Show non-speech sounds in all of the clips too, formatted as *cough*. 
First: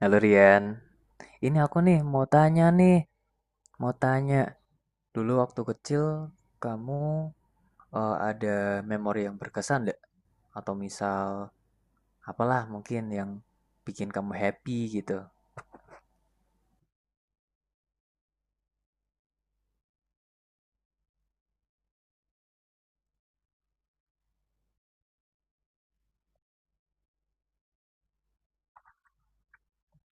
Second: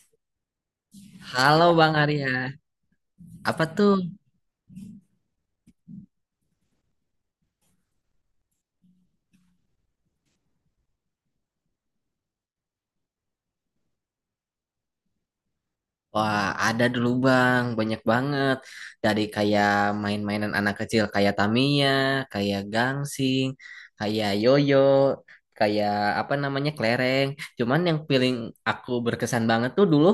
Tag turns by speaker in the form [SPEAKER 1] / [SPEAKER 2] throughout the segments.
[SPEAKER 1] Halo Rian, ini
[SPEAKER 2] Halo
[SPEAKER 1] aku
[SPEAKER 2] Bang Arya,
[SPEAKER 1] nih,
[SPEAKER 2] apa
[SPEAKER 1] mau
[SPEAKER 2] tuh?
[SPEAKER 1] tanya dulu waktu kecil kamu ada memori yang berkesan nggak? Atau misal apalah mungkin yang bikin kamu happy gitu?
[SPEAKER 2] Wah, ada dulu Bang, banyak banget. Dari kayak main-mainan anak kecil kayak Tamiya, kayak gangsing, kayak yoyo, kayak apa namanya kelereng. Cuman yang paling aku berkesan banget tuh dulu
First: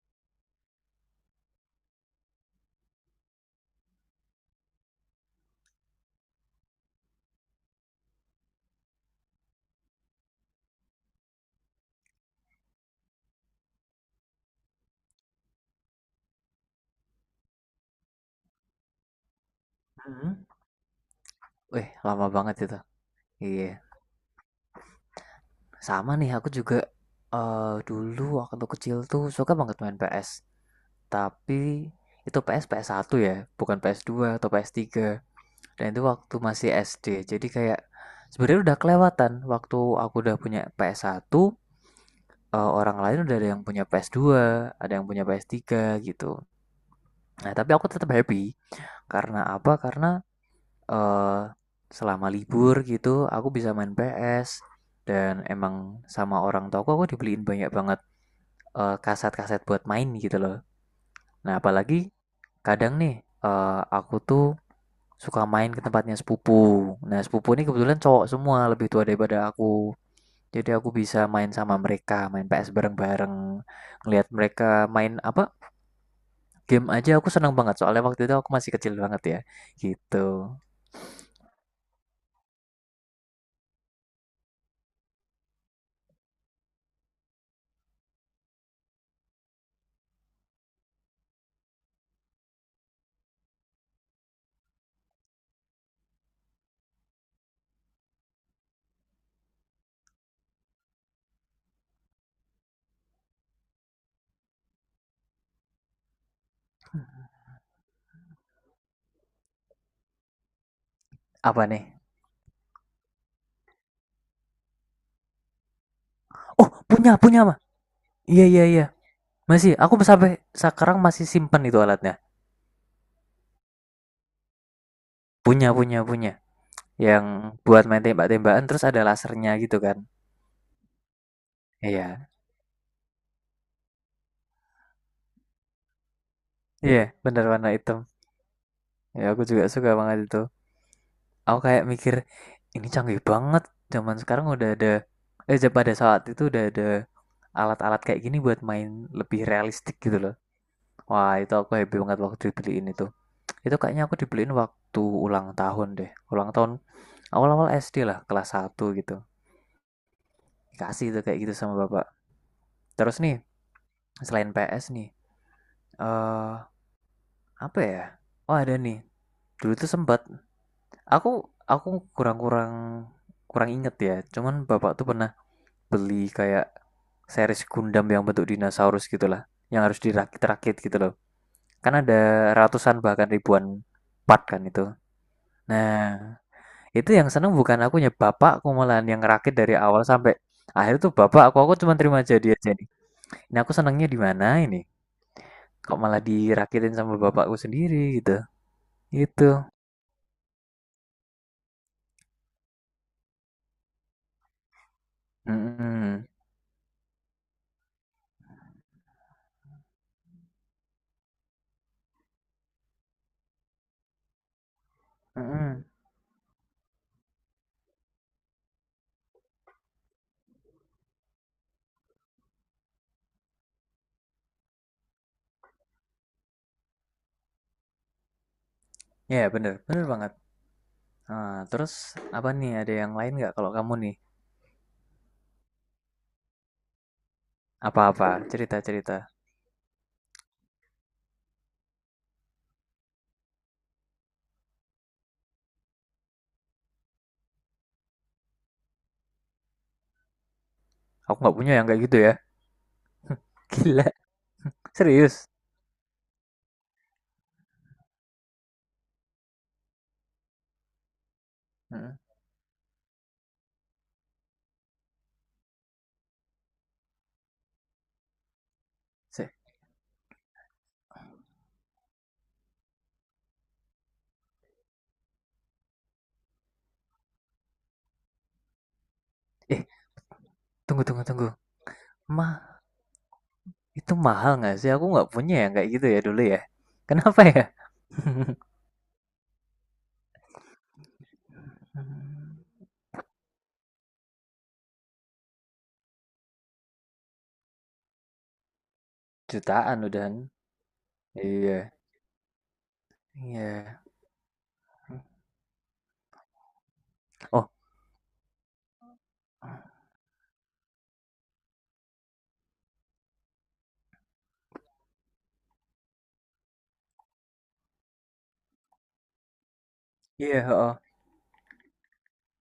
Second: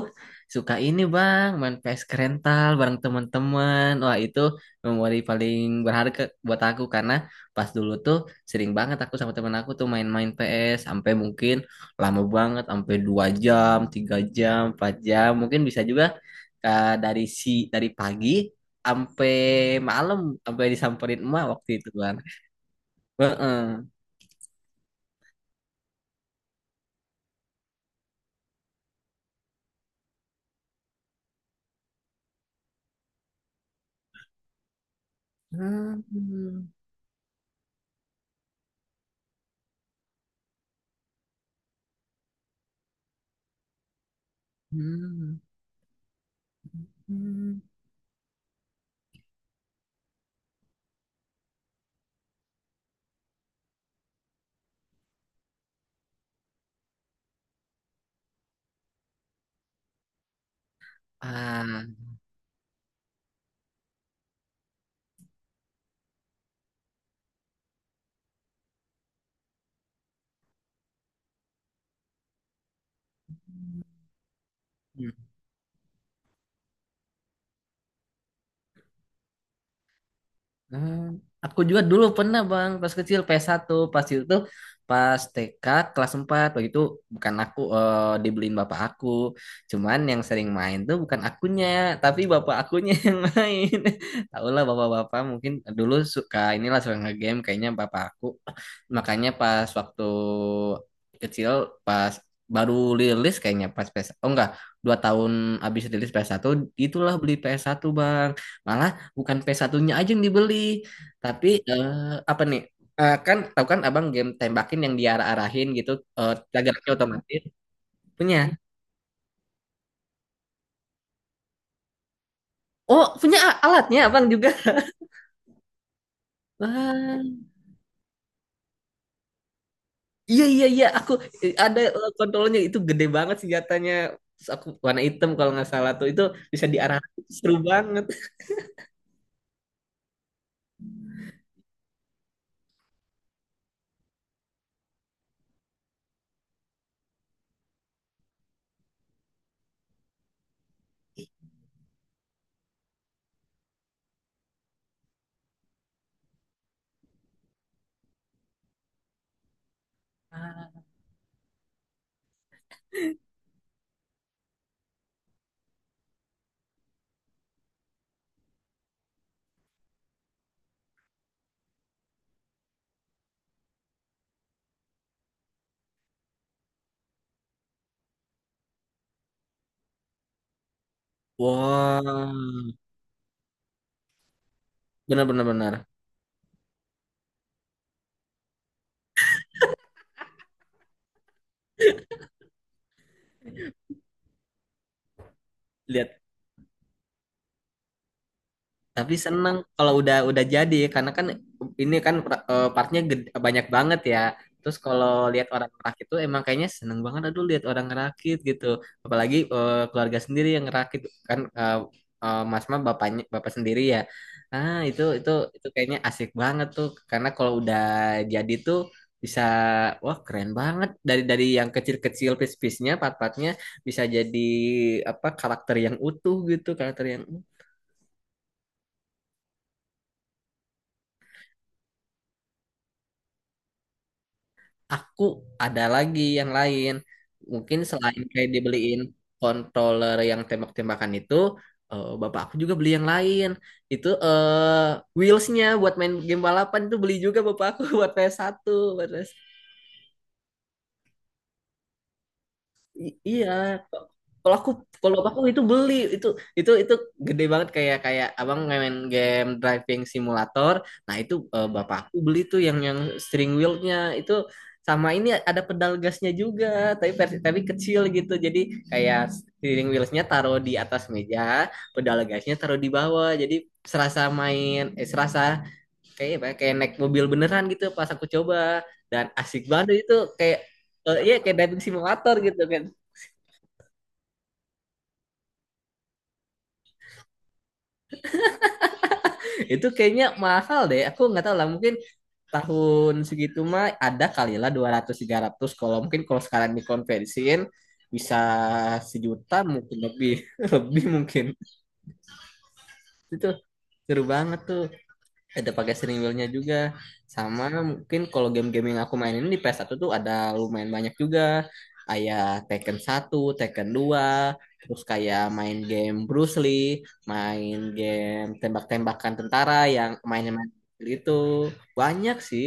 [SPEAKER 2] suka ini Bang, main PS rental bareng teman-teman. Wah, itu memori paling berharga buat aku karena pas dulu tuh sering banget aku sama teman aku tuh main-main PS sampai mungkin lama banget sampai 2 jam 3 jam 4 jam mungkin bisa juga, eh, dari si dari pagi sampai malam
[SPEAKER 1] Mhm.
[SPEAKER 2] sampai disamperin emak waktu
[SPEAKER 1] Wih,
[SPEAKER 2] itu kan.
[SPEAKER 1] lama banget itu. Iya,
[SPEAKER 2] Heeh.
[SPEAKER 1] sama nih aku juga dulu waktu kecil tuh suka banget main PS, tapi itu PS ps satu ya, bukan PS2 atau PS3. Dan itu waktu
[SPEAKER 2] Hmm,
[SPEAKER 1] masih SD. Jadi kayak sebenarnya udah kelewatan waktu aku udah punya PS1, orang lain udah ada yang punya PS2, ada yang punya
[SPEAKER 2] hmm,
[SPEAKER 1] PS3 gitu. Nah,
[SPEAKER 2] hmm.
[SPEAKER 1] tapi aku tetap happy karena apa? Karena eh, selama libur gitu aku bisa main PS dan emang sama orang tua aku dibeliin banyak banget kaset-kaset buat main gitu loh. Nah,
[SPEAKER 2] Ah,
[SPEAKER 1] apalagi kadang nih aku tuh suka main ke tempatnya sepupu. Nah, sepupu ini kebetulan cowok semua, lebih tua daripada aku. Jadi aku bisa main sama mereka, main PS bareng-bareng, ngelihat mereka
[SPEAKER 2] hmm.
[SPEAKER 1] main apa? Game aja aku seneng banget soalnya waktu itu aku masih kecil banget ya. Gitu.
[SPEAKER 2] Hmm, aku juga dulu pernah bang pas kecil ps satu, pas itu tuh pas TK kelas 4 waktu itu. Bukan aku, dibeliin bapak aku. Cuman yang sering main tuh bukan akunya, tapi bapak akunya *laughs* yang main. Tau lah bapak-bapak mungkin dulu suka nge-game kayaknya bapak aku. Makanya pas waktu kecil, pas baru rilis kayaknya pas PS, oh enggak, 2 tahun abis rilis ps satu, itulah beli ps satu bang. Malah bukan p satunya aja yang dibeli, tapi
[SPEAKER 1] Apa nih?
[SPEAKER 2] apa nih? Eh, kan tahu kan Abang game tembakin yang diarah-arahin gitu, eh
[SPEAKER 1] Oh,
[SPEAKER 2] jaraknya
[SPEAKER 1] punya, punya
[SPEAKER 2] otomatis,
[SPEAKER 1] mah.
[SPEAKER 2] punya.
[SPEAKER 1] Iya, iya, iya. Masih, aku sampai sekarang masih simpen itu alatnya.
[SPEAKER 2] Oh, punya alatnya Abang juga.
[SPEAKER 1] Punya, punya, punya.
[SPEAKER 2] Wah,
[SPEAKER 1] Yang buat main tembak-tembakan terus ada lasernya gitu kan.
[SPEAKER 2] iya iya iya, aku ada,
[SPEAKER 1] Iya.
[SPEAKER 2] kontrolnya itu gede banget senjatanya. Terus aku warna hitam kalau nggak salah tuh itu bisa diarah,
[SPEAKER 1] Iya, benar
[SPEAKER 2] seru
[SPEAKER 1] warna hitam.
[SPEAKER 2] banget.
[SPEAKER 1] Ya, aku juga suka banget itu. Aku kayak mikir ini canggih banget zaman sekarang udah ada, pada saat itu udah ada alat-alat kayak gini buat main lebih realistik gitu loh. Wah, itu aku happy banget waktu dibeliin itu. Itu kayaknya aku dibeliin waktu ulang tahun deh, ulang tahun awal-awal SD lah, kelas satu gitu dikasih itu kayak gitu sama bapak. Terus nih selain PS nih eh apa ya, oh ada nih, dulu tuh sempat aku aku kurang-kurang kurang inget ya, cuman bapak tuh pernah beli kayak series Gundam yang bentuk dinosaurus gitulah, yang harus dirakit-rakit gitu loh. Kan
[SPEAKER 2] Wow,
[SPEAKER 1] ada ratusan bahkan ribuan part kan itu.
[SPEAKER 2] benar benar benar.
[SPEAKER 1] Nah, itu yang seneng bukan akunya, bapakku malahan yang ngerakit dari awal sampai akhir tuh. Bapak aku cuma terima jadi aja nih. Ini aku senengnya di mana ini, kok
[SPEAKER 2] Lihat,
[SPEAKER 1] malah dirakitin sama bapakku sendiri gitu
[SPEAKER 2] tapi
[SPEAKER 1] itu.
[SPEAKER 2] seneng kalau udah jadi karena kan ini kan partnya banyak banget ya. Terus kalau lihat orang ngerakit tuh
[SPEAKER 1] Mm-mm.
[SPEAKER 2] emang kayaknya seneng banget, aduh lihat orang ngerakit gitu. Apalagi keluarga sendiri yang ngerakit kan, Mas mah bapaknya bapak sendiri ya. Ah itu
[SPEAKER 1] Mm-mm.
[SPEAKER 2] kayaknya asik banget tuh karena kalau udah jadi tuh bisa, wah keren banget, dari yang kecil-kecil piece-piece-nya part-partnya bisa jadi apa karakter yang utuh gitu, karakter yang
[SPEAKER 1] Ya yeah, bener bener banget. Ah, terus apa nih, ada yang lain nggak kalau kamu nih,
[SPEAKER 2] aku ada lagi yang lain. Mungkin selain
[SPEAKER 1] apa-apa
[SPEAKER 2] kayak dibeliin
[SPEAKER 1] cerita-cerita.
[SPEAKER 2] controller yang tembak-tembakan itu, bapak aku juga beli yang lain. Itu wheelsnya buat main game balapan itu beli juga bapak aku *laughs* buat PS1, buat PS1.
[SPEAKER 1] Aku nggak punya yang kayak gitu ya.
[SPEAKER 2] Iya
[SPEAKER 1] *laughs* Gila,
[SPEAKER 2] kalau aku,
[SPEAKER 1] serius.
[SPEAKER 2] itu beli itu itu gede banget kayak kayak abang main game driving simulator. Nah itu bapak aku beli tuh yang steering wheelnya itu sama ini ada pedal gasnya juga, tapi kecil gitu jadi kayak steering wheelsnya taruh di atas meja, pedal gasnya taruh di bawah jadi serasa kayak apa ya, kayak naik mobil beneran gitu pas aku coba, dan asik
[SPEAKER 1] Eh,
[SPEAKER 2] banget itu kayak,
[SPEAKER 1] tunggu tunggu
[SPEAKER 2] iya
[SPEAKER 1] tunggu.
[SPEAKER 2] kayak driving simulator
[SPEAKER 1] Ma,
[SPEAKER 2] gitu kan.
[SPEAKER 1] itu mahal nggak sih? Aku nggak punya yang kayak gitu ya dulu ya. Kenapa ya? *laughs*
[SPEAKER 2] Itu kayaknya mahal deh. Aku nggak tahu lah. Mungkin tahun segitu mah ada kali lah 200 ratus, kalau mungkin kalau sekarang dikonversiin bisa sejuta mungkin
[SPEAKER 1] Jutaan
[SPEAKER 2] lebih
[SPEAKER 1] udahan.
[SPEAKER 2] *laughs* lebih mungkin.
[SPEAKER 1] Iya.
[SPEAKER 2] Itu
[SPEAKER 1] Iya.
[SPEAKER 2] seru banget tuh ada pakai steering wheelnya juga, sama
[SPEAKER 1] Oh,
[SPEAKER 2] mungkin kalau game-game yang aku mainin di ps satu tuh ada lumayan banyak juga kayak Tekken satu, Tekken dua, terus kayak main game Bruce Lee, main game tembak-tembakan tentara yang mainnya
[SPEAKER 1] iya,
[SPEAKER 2] main
[SPEAKER 1] Oh,
[SPEAKER 2] itu banyak sih,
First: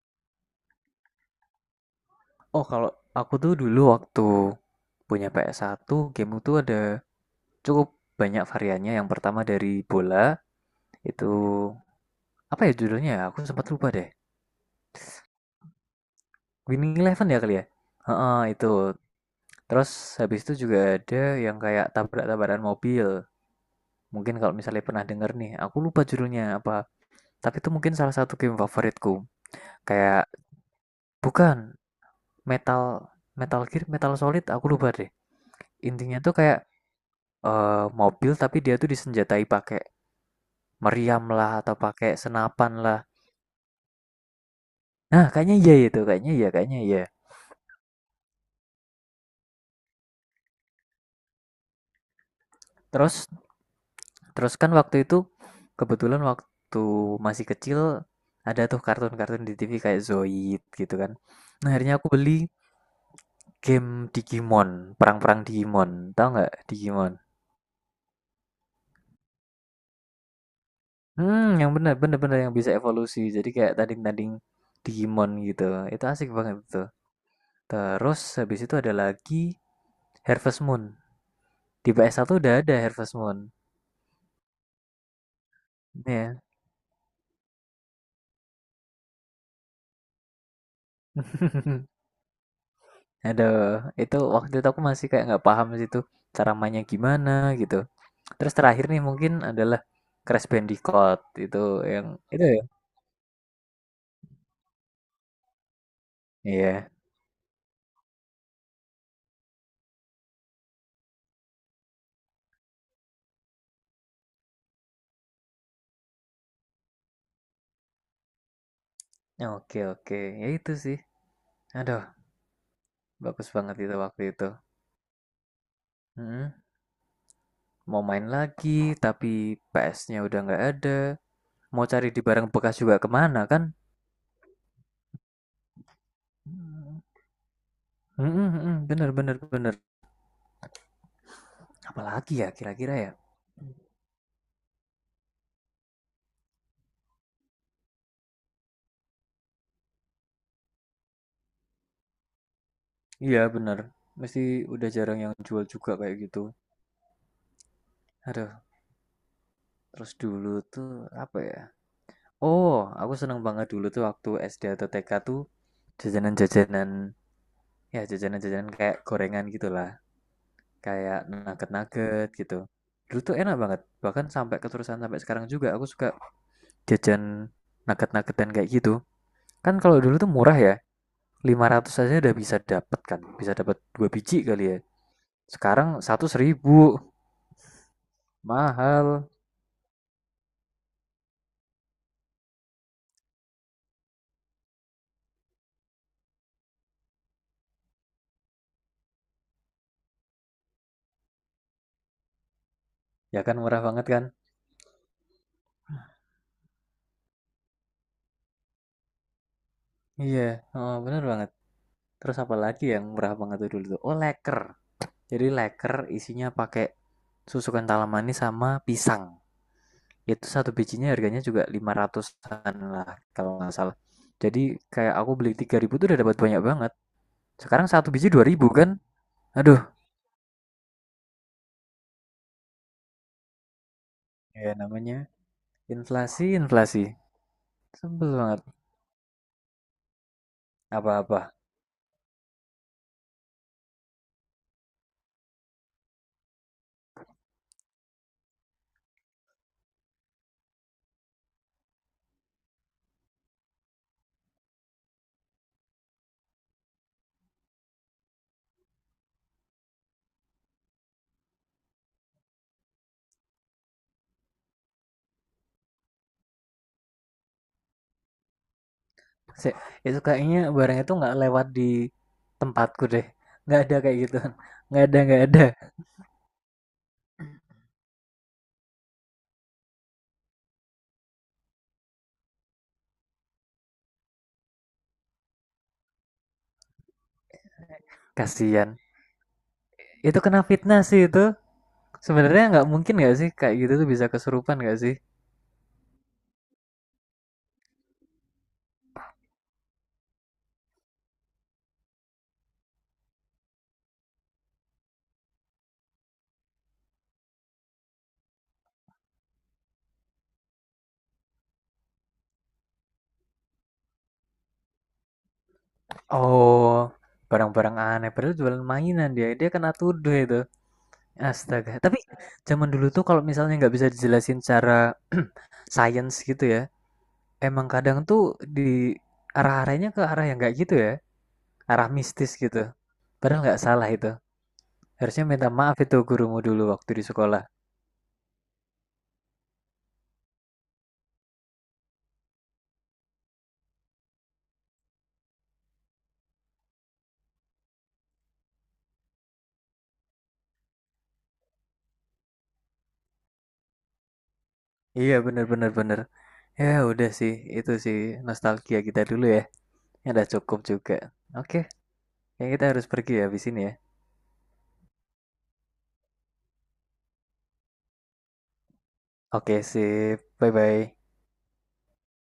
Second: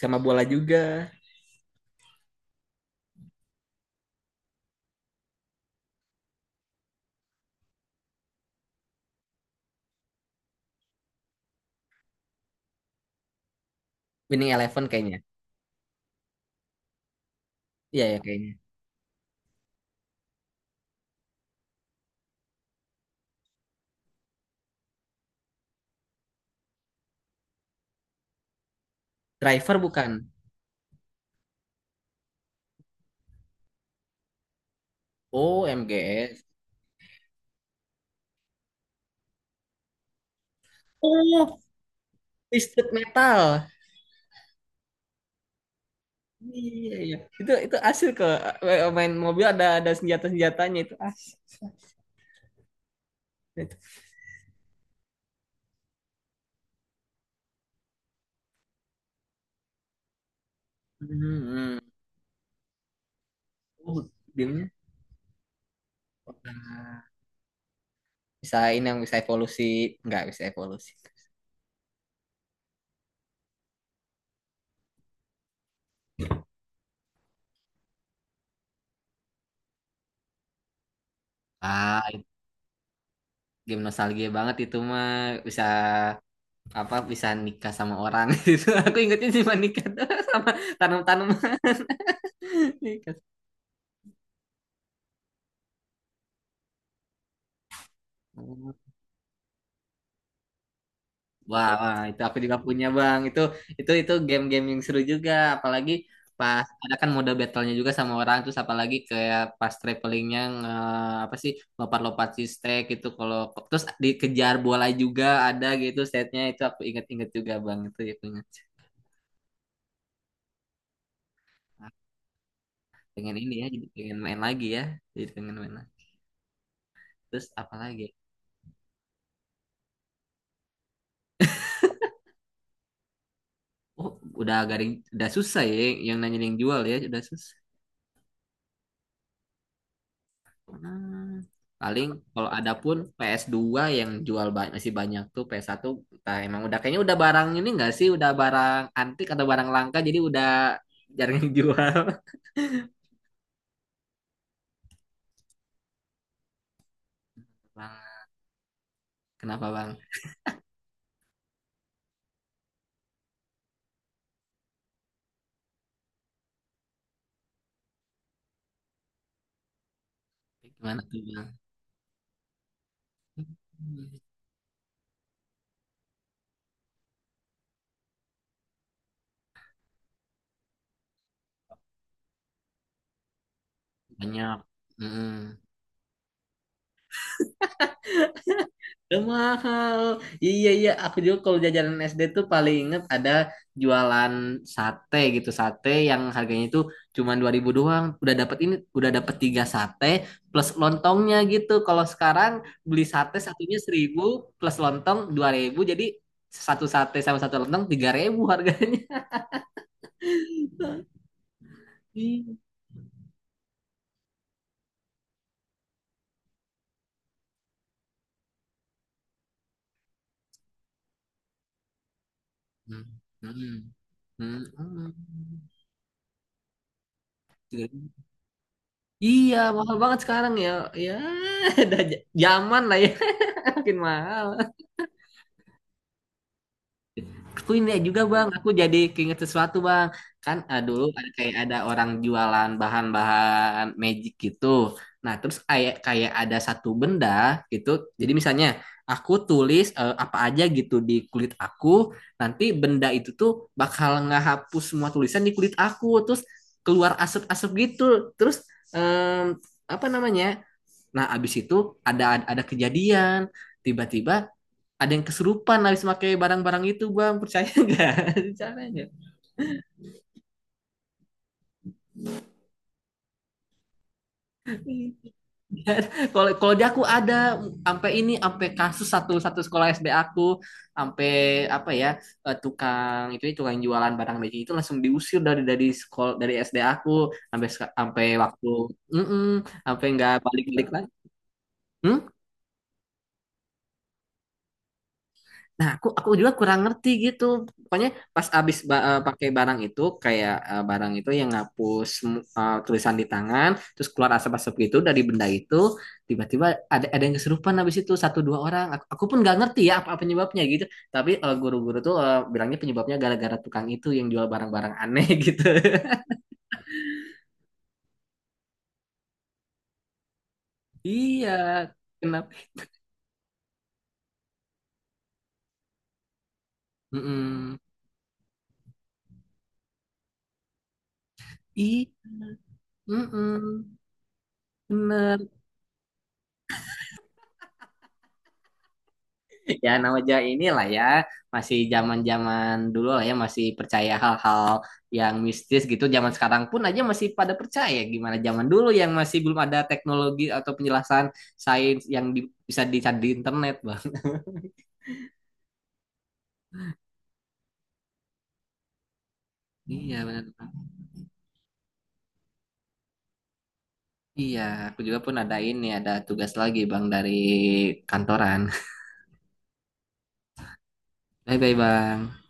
[SPEAKER 2] sama bola juga.
[SPEAKER 1] Oh, kalau aku tuh dulu waktu punya PS1, game itu ada cukup banyak variannya. Yang pertama dari bola, itu apa ya judulnya? Ya? Aku sempat lupa deh.
[SPEAKER 2] Winning Eleven kayaknya.
[SPEAKER 1] Winning Eleven ya kali ya?
[SPEAKER 2] Iya ya kayaknya.
[SPEAKER 1] Heeh, itu. Terus habis itu juga ada yang kayak tabrak-tabrakan mobil. Mungkin kalau misalnya pernah denger nih, aku lupa judulnya apa. Tapi itu mungkin salah satu game favoritku.
[SPEAKER 2] Driver bukan?
[SPEAKER 1] Kayak bukan Metal Metal Gear, Metal Solid, aku lupa deh.
[SPEAKER 2] Oh,
[SPEAKER 1] Intinya tuh
[SPEAKER 2] MGS.
[SPEAKER 1] kayak mobil tapi dia tuh disenjatai pakai meriam lah
[SPEAKER 2] Oh,
[SPEAKER 1] atau pakai senapan
[SPEAKER 2] Twisted
[SPEAKER 1] lah.
[SPEAKER 2] Metal.
[SPEAKER 1] Nah, kayaknya iya itu, kayaknya iya, kayaknya
[SPEAKER 2] Iya,
[SPEAKER 1] iya.
[SPEAKER 2] iya. Itu main mobil ada senjata-senjatanya itu asik.
[SPEAKER 1] Terus
[SPEAKER 2] Itu.
[SPEAKER 1] Terus kan waktu itu kebetulan waktu masih kecil ada tuh kartun-kartun di TV kayak Zoid gitu kan. Nah,
[SPEAKER 2] Hmm.
[SPEAKER 1] akhirnya aku beli game
[SPEAKER 2] Oh,
[SPEAKER 1] Digimon,
[SPEAKER 2] gamenya.
[SPEAKER 1] perang-perang Digimon. Tahu nggak
[SPEAKER 2] Nah,
[SPEAKER 1] Digimon?
[SPEAKER 2] bisa ini yang bisa evolusi, nggak bisa evolusi.
[SPEAKER 1] Hmm, yang bener bener bener yang bisa evolusi. Jadi kayak tanding-tanding Digimon gitu. Itu asik banget tuh. Terus habis itu ada lagi Harvest Moon. Di
[SPEAKER 2] Ah,
[SPEAKER 1] PS1 udah ada Harvest Moon.
[SPEAKER 2] game nostalgia banget itu mah, bisa
[SPEAKER 1] Ya. Yeah.
[SPEAKER 2] apa bisa nikah sama orang *laughs* itu. Aku ingetnya cuma nikah *laughs* sama tanam-tanaman
[SPEAKER 1] *laughs*
[SPEAKER 2] *laughs* nikah.
[SPEAKER 1] Aduh, itu waktu itu aku masih kayak nggak paham sih tuh, cara mainnya gimana gitu. Terus terakhir nih mungkin adalah Crash Bandicoot, itu
[SPEAKER 2] Wah, wah,
[SPEAKER 1] yang
[SPEAKER 2] itu aku
[SPEAKER 1] itu
[SPEAKER 2] juga
[SPEAKER 1] ya?
[SPEAKER 2] punya bang. Itu game-game yang seru juga. Apalagi pas
[SPEAKER 1] Iya.
[SPEAKER 2] ada kan mode battlenya juga sama orang. Terus apalagi kayak pas travelingnya apa sih, lompat-lompat si stack gitu. Kalau terus dikejar bola juga ada gitu setnya. Itu aku inget-inget juga bang. Itu ya punya.
[SPEAKER 1] Oke oke, ya itu sih.
[SPEAKER 2] Ah,
[SPEAKER 1] Aduh,
[SPEAKER 2] pengen
[SPEAKER 1] bagus
[SPEAKER 2] ini ya,
[SPEAKER 1] banget
[SPEAKER 2] jadi
[SPEAKER 1] itu
[SPEAKER 2] pengen
[SPEAKER 1] waktu
[SPEAKER 2] main
[SPEAKER 1] itu.
[SPEAKER 2] lagi ya. Jadi pengen main lagi.
[SPEAKER 1] Mm-mm.
[SPEAKER 2] Terus apa
[SPEAKER 1] Mau
[SPEAKER 2] lagi?
[SPEAKER 1] main lagi, tapi PS-nya udah nggak ada. Mau cari di barang bekas juga kemana kan?
[SPEAKER 2] Oh, udah garing, udah susah ya yang nanya yang jual ya, udah susah.
[SPEAKER 1] Mm-mm, mm-mm, bener bener bener.
[SPEAKER 2] Hmm. Paling
[SPEAKER 1] Apalagi ya
[SPEAKER 2] kalau ada
[SPEAKER 1] kira-kira
[SPEAKER 2] pun
[SPEAKER 1] ya?
[SPEAKER 2] ps dua yang jual masih banyak tuh ps satu, entah emang udah kayaknya udah barang ini enggak sih, udah barang antik atau barang langka jadi udah jarang yang jual.
[SPEAKER 1] Iya bener. Mesti udah jarang yang jual juga kayak gitu.
[SPEAKER 2] *laughs* Bang,
[SPEAKER 1] Aduh,
[SPEAKER 2] kenapa Bang?
[SPEAKER 1] terus dulu tuh apa ya? Oh, aku seneng banget dulu tuh waktu SD atau TK tuh jajanan-jajanan, ya jajanan-jajanan kayak gorengan gitu lah,
[SPEAKER 2] Gimana tuh
[SPEAKER 1] kayak
[SPEAKER 2] Bang?
[SPEAKER 1] nugget-nugget gitu. Dulu tuh enak banget, bahkan sampai keterusan sampai sekarang juga aku suka jajan nugget dan kayak gitu. Kan kalau dulu tuh murah ya, 500 aja udah bisa dapet kan, bisa dapat dua biji
[SPEAKER 2] Banyak.
[SPEAKER 1] kali ya.
[SPEAKER 2] Mm-mm.
[SPEAKER 1] Sekarang satu 1.000,
[SPEAKER 2] Udah
[SPEAKER 1] mahal,
[SPEAKER 2] mahal. Iya iya, aku juga kalau jajanan SD tuh paling inget ada jualan sate gitu. Sate yang harganya itu cuma 2.000 doang. Udah dapat ini, udah dapat tiga sate plus lontongnya gitu. Kalau sekarang beli sate
[SPEAKER 1] ya kan
[SPEAKER 2] satunya
[SPEAKER 1] murah banget
[SPEAKER 2] 1.000
[SPEAKER 1] kan?
[SPEAKER 2] plus lontong 2.000 jadi satu sate sama satu lontong 3.000 harganya.
[SPEAKER 1] Iya, oh, bener banget. Terus
[SPEAKER 2] Iya.
[SPEAKER 1] apa lagi yang murah banget tuh dulu tuh? Oh, leker. Jadi leker isinya pakai susu kental manis sama pisang. Itu satu bijinya harganya juga 500-an
[SPEAKER 2] Hmm.
[SPEAKER 1] lah kalau nggak
[SPEAKER 2] Hmm.
[SPEAKER 1] salah.
[SPEAKER 2] Hmm.
[SPEAKER 1] Jadi
[SPEAKER 2] Hmm.
[SPEAKER 1] kayak aku beli 3.000 tuh udah dapat banyak banget. Sekarang
[SPEAKER 2] 3.000.
[SPEAKER 1] satu biji 2.000 kan?
[SPEAKER 2] Iya,
[SPEAKER 1] Aduh,
[SPEAKER 2] mahal banget sekarang ya. Ya, *laughs* udah zaman lah ya, *laughs* makin mahal.
[SPEAKER 1] ya namanya inflasi, inflasi.
[SPEAKER 2] Aku ini juga
[SPEAKER 1] Sebel
[SPEAKER 2] bang,
[SPEAKER 1] banget
[SPEAKER 2] aku jadi keinget sesuatu bang. Kan dulu ada
[SPEAKER 1] apa-apa.
[SPEAKER 2] kayak ada orang jualan bahan-bahan magic gitu. Nah terus kayak kayak ada satu benda gitu. Jadi misalnya aku tulis apa aja gitu di kulit aku, nanti benda itu tuh bakal ngehapus semua tulisan di kulit aku. Terus keluar asap-asap gitu. Terus em, apa namanya? Nah abis itu ada ada kejadian. Tiba-tiba ada yang kesurupan habis pakai barang-barang itu bang, percaya nggak *laughs* caranya?
[SPEAKER 1] Se- itu kayaknya barang itu nggak lewat di tempatku deh. Nggak ada kayak gitu. Nggak ada, nggak ada.
[SPEAKER 2] Kalau kalau di aku ada sampai ini, sampai kasus satu satu sekolah SD aku, sampai apa ya, tukang itu tukang jualan barang magic itu langsung diusir dari sekolah dari SD aku, sampai waktu
[SPEAKER 1] Kasian.
[SPEAKER 2] mm sampai nggak
[SPEAKER 1] Itu kena
[SPEAKER 2] balik-balik
[SPEAKER 1] fitnah
[SPEAKER 2] lagi.
[SPEAKER 1] sih itu.
[SPEAKER 2] Hmm?
[SPEAKER 1] Sebenarnya nggak mungkin nggak sih kayak gitu tuh bisa kesurupan nggak sih?
[SPEAKER 2] Nah, aku juga kurang ngerti gitu. Pokoknya pas abis pakai barang itu kayak barang itu yang ngapus tulisan di tangan, terus keluar asap-asap gitu dari benda itu, tiba-tiba ada yang kesurupan abis itu satu dua orang. Aku pun nggak ngerti ya apa penyebabnya gitu. Tapi guru-guru tuh bilangnya penyebabnya gara-gara tukang itu yang jual barang-barang aneh *laughs* gitu.
[SPEAKER 1] Oh, barang-barang aneh. Padahal jualan mainan dia. Dia kena tuduh itu.
[SPEAKER 2] Iya,
[SPEAKER 1] Astaga. Tapi
[SPEAKER 2] kenapa?
[SPEAKER 1] zaman dulu tuh kalau misalnya nggak bisa dijelasin cara *clears throat* science gitu ya,
[SPEAKER 2] Mm-mm.
[SPEAKER 1] emang kadang tuh di arah-arahnya ke arah yang nggak gitu ya,
[SPEAKER 2] I,
[SPEAKER 1] arah mistis gitu. Padahal nggak
[SPEAKER 2] mm-mm.
[SPEAKER 1] salah itu. Harusnya
[SPEAKER 2] Bener.
[SPEAKER 1] minta maaf itu gurumu dulu waktu di sekolah.
[SPEAKER 2] Ya namanya inilah ya, masih zaman-zaman dulu lah ya, masih percaya hal-hal yang mistis gitu. Zaman sekarang pun aja masih pada percaya, gimana zaman dulu yang masih belum ada teknologi atau penjelasan sains yang bisa dicari di internet bang.
[SPEAKER 1] Iya, bener-bener bener. Bener, bener. Ya udah sih, itu sih nostalgia kita dulu ya.
[SPEAKER 2] Iya
[SPEAKER 1] Ya
[SPEAKER 2] benar
[SPEAKER 1] udah cukup
[SPEAKER 2] Bang.
[SPEAKER 1] juga. Oke, ya kita harus pergi ya habis ini ya.
[SPEAKER 2] Iya aku juga pun ada tugas lagi bang dari kantoran.
[SPEAKER 1] Oke, sip. Bye-bye.
[SPEAKER 2] *laughs* Bye bye bang.